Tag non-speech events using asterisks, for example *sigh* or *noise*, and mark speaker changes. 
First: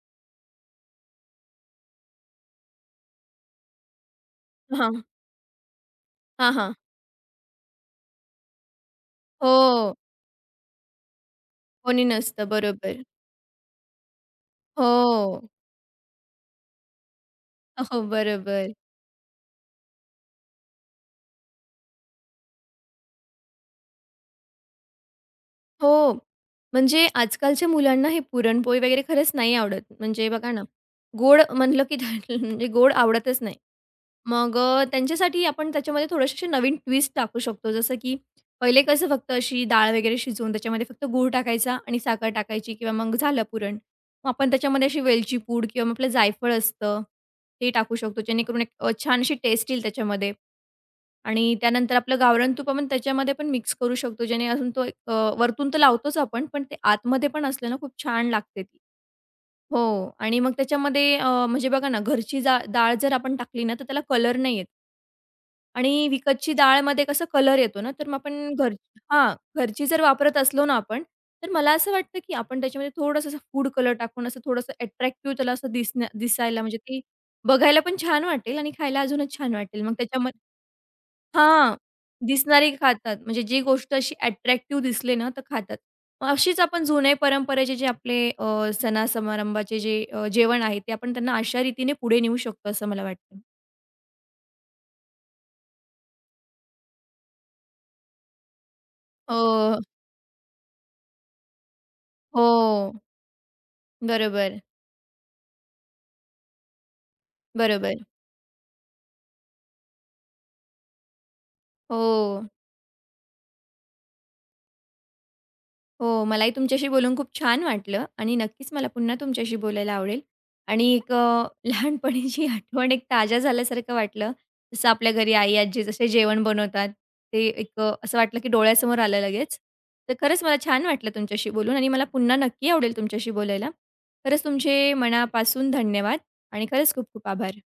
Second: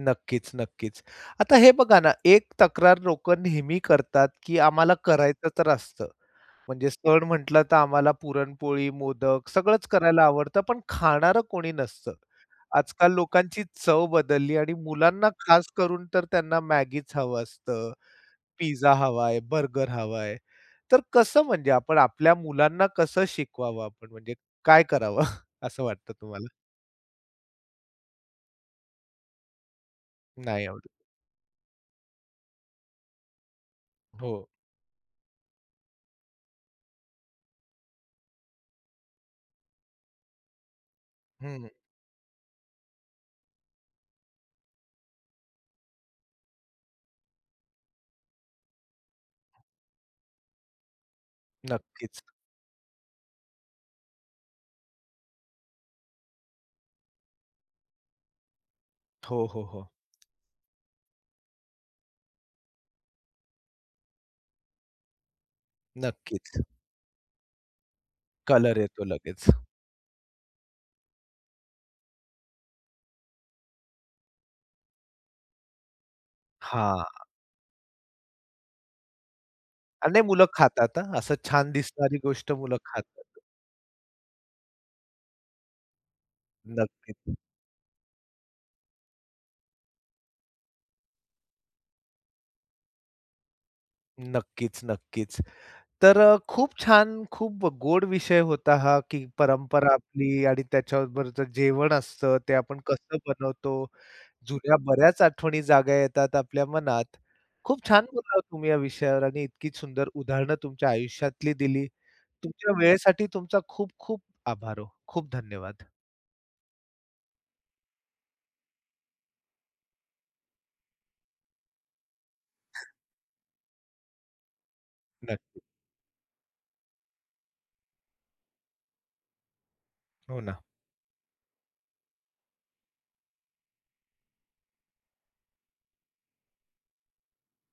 Speaker 1: नक्कीच, नक्कीच. आता हे बघा ना, एक तक्रार लोकं नेहमी करतात, की आम्हाला
Speaker 2: हां.
Speaker 1: करायचं तर असतं,
Speaker 2: हां, हां.
Speaker 1: म्हणजे सण म्हटलं तर आम्हाला पुरणपोळी, मोदक सगळंच
Speaker 2: हो.
Speaker 1: करायला आवडतं, पण खाणारं कोणी
Speaker 2: कोणी
Speaker 1: नसतं.
Speaker 2: नसतं. बरोबर.
Speaker 1: आजकाल लोकांची चव बदलली आणि मुलांना
Speaker 2: हो.
Speaker 1: खास करून तर त्यांना मॅगीच हवं असतं,
Speaker 2: अहो, बरोबर.
Speaker 1: पिझ्झा हवा आहे, बर्गर हवा आहे. तर कसं म्हणजे आपण आपल्या मुलांना कसं शिकवावं, आपण म्हणजे काय करावं? *chuckles* असं वाटतं
Speaker 2: हो,
Speaker 1: तुम्हाला?
Speaker 2: म्हणजे आजकालच्या मुलांना हे पुरणपोळी वगैरे खरंच नाही आवडत. म्हणजे बघा ना,
Speaker 1: नाही आवडत.
Speaker 2: गोड म्हणलं, की *unintelligible* म्हणजे गोड आवडतच नाही.
Speaker 1: हो.
Speaker 2: मग अ, त्यांच्यासाठी आपण त्याच्यामध्ये थोडेसे असे नवीन ट्विस्ट टाकू शकतो. जसं, की पहिले कसं फक्त अशी डाळ वगैरे शिजवून त्याच्यामध्ये फक्त गूळ
Speaker 1: हं, हं.
Speaker 2: टाकायचा आणि साखर टाकायची किंवा मग झालं पुरण. मग आपण त्याच्यामध्ये अशी वेलची पूड किंवा मग आपलं जायफळ असतं, ते टाकू शकतो. जेणेकरून एक अ, छान अशी टेस्ट येईल त्याच्यामध्ये आणि त्यानंतर आपलं
Speaker 1: नक्कीच.
Speaker 2: गावरान तूप पण त्याच्यामध्ये पण मिक्स करू शकतो. जेणे अजून तो एक अ, वरतून तर लावतोच आपण, पण ते आतमध्ये पण असलं ना, खूप छान लागते ती.
Speaker 1: हो, हो,
Speaker 2: हो
Speaker 1: हो.
Speaker 2: आणि मग त्याच्यामध्ये अ, म्हणजे बघा ना, घरची जा डाळ जर आपण टाकली ना, तर त्याला कलर नाही येत. आणि विकतची
Speaker 1: नक्कीच.
Speaker 2: डाळमध्ये कसा कलर येतो ना, तर मग आपण घर
Speaker 1: कलर येतो
Speaker 2: हां,
Speaker 1: लगेच.
Speaker 2: घरची जर वापरत असलो ना, आपण तर मला असं वाटतं की आपण त्याच्यामध्ये थोडंसं फूड कलर टाकून असं थोडंसं अट्रॅक्टिव्ह त्याला असं दिसणं दिसायला म्हणजे ती
Speaker 1: हां.
Speaker 2: बघायला पण छान वाटेल आणि खायला अजूनच छान वाटेल. मग
Speaker 1: अ, नाही. मुलं
Speaker 2: त्याच्यामध्ये
Speaker 1: खातात हं. असं छान
Speaker 2: हां,
Speaker 1: दिसणारी गोष्ट
Speaker 2: दिसणारे
Speaker 1: मुलं
Speaker 2: खातात.
Speaker 1: खातात.
Speaker 2: म्हणजे जी गोष्ट अशी अट्रॅक्टिव्ह दिसली ना तर खातात. मग अशीच आपण जुन्या
Speaker 1: नक्कीच.
Speaker 2: परंपरेचे जे आपले अ, सण समारंभाचे जे अ, जेवण आहे, ते आपण त्यांना अशारीतीने पुढे नेऊ शकतो, असं मला वाटतं.
Speaker 1: नक्कीच, नक्कीच. तर अ, खूप छान, खूप गोड विषय होता हा, की
Speaker 2: अ.
Speaker 1: परंपरा आपली आणि त्याच्याबरोबर जर जेवण असतं, ते आपण
Speaker 2: हो.
Speaker 1: कसं बनवतो.
Speaker 2: बरोबर.
Speaker 1: जुन्या बऱ्याच आठवणी जाग्या येतात आपल्या मनात. खूप
Speaker 2: बरोबर.
Speaker 1: छान बोलला तुम्ही या विषयावर आणि इतकी सुंदर उदाहरणं तुमच्या आयुष्यातली दिली.
Speaker 2: हो.
Speaker 1: तुमच्या वेळेसाठी तुमचा खूप-खूप आभार हो. खूप धन्यवाद.
Speaker 2: हो. मलाही तुमच्याशी बोलून खूप छान वाटलं आणि नक्कीच मला पुन्हा तुमच्याशी बोलायला आवडेल आणि एक अ, लहानपणीची आठवण एक ताज्या झाल्यासारखं वाटलं. जसं आपल्या घरी आई,
Speaker 1: नक्कीच.
Speaker 2: आजी जसे जेवण बनवतात, ते एक अ, असं वाटलं, की डोळ्यासमोर आलं लगेच. तर
Speaker 1: हो
Speaker 2: खरंच मला
Speaker 1: ना.
Speaker 2: छान वाटलं तुमच्याशी बोलून आणि मला पुन्हा नक्की आवडेल तुमच्याशी बोलायला. खरंच, तुमचे मनापासून धन्यवाद आणि खरंच खूप-खूप आभार.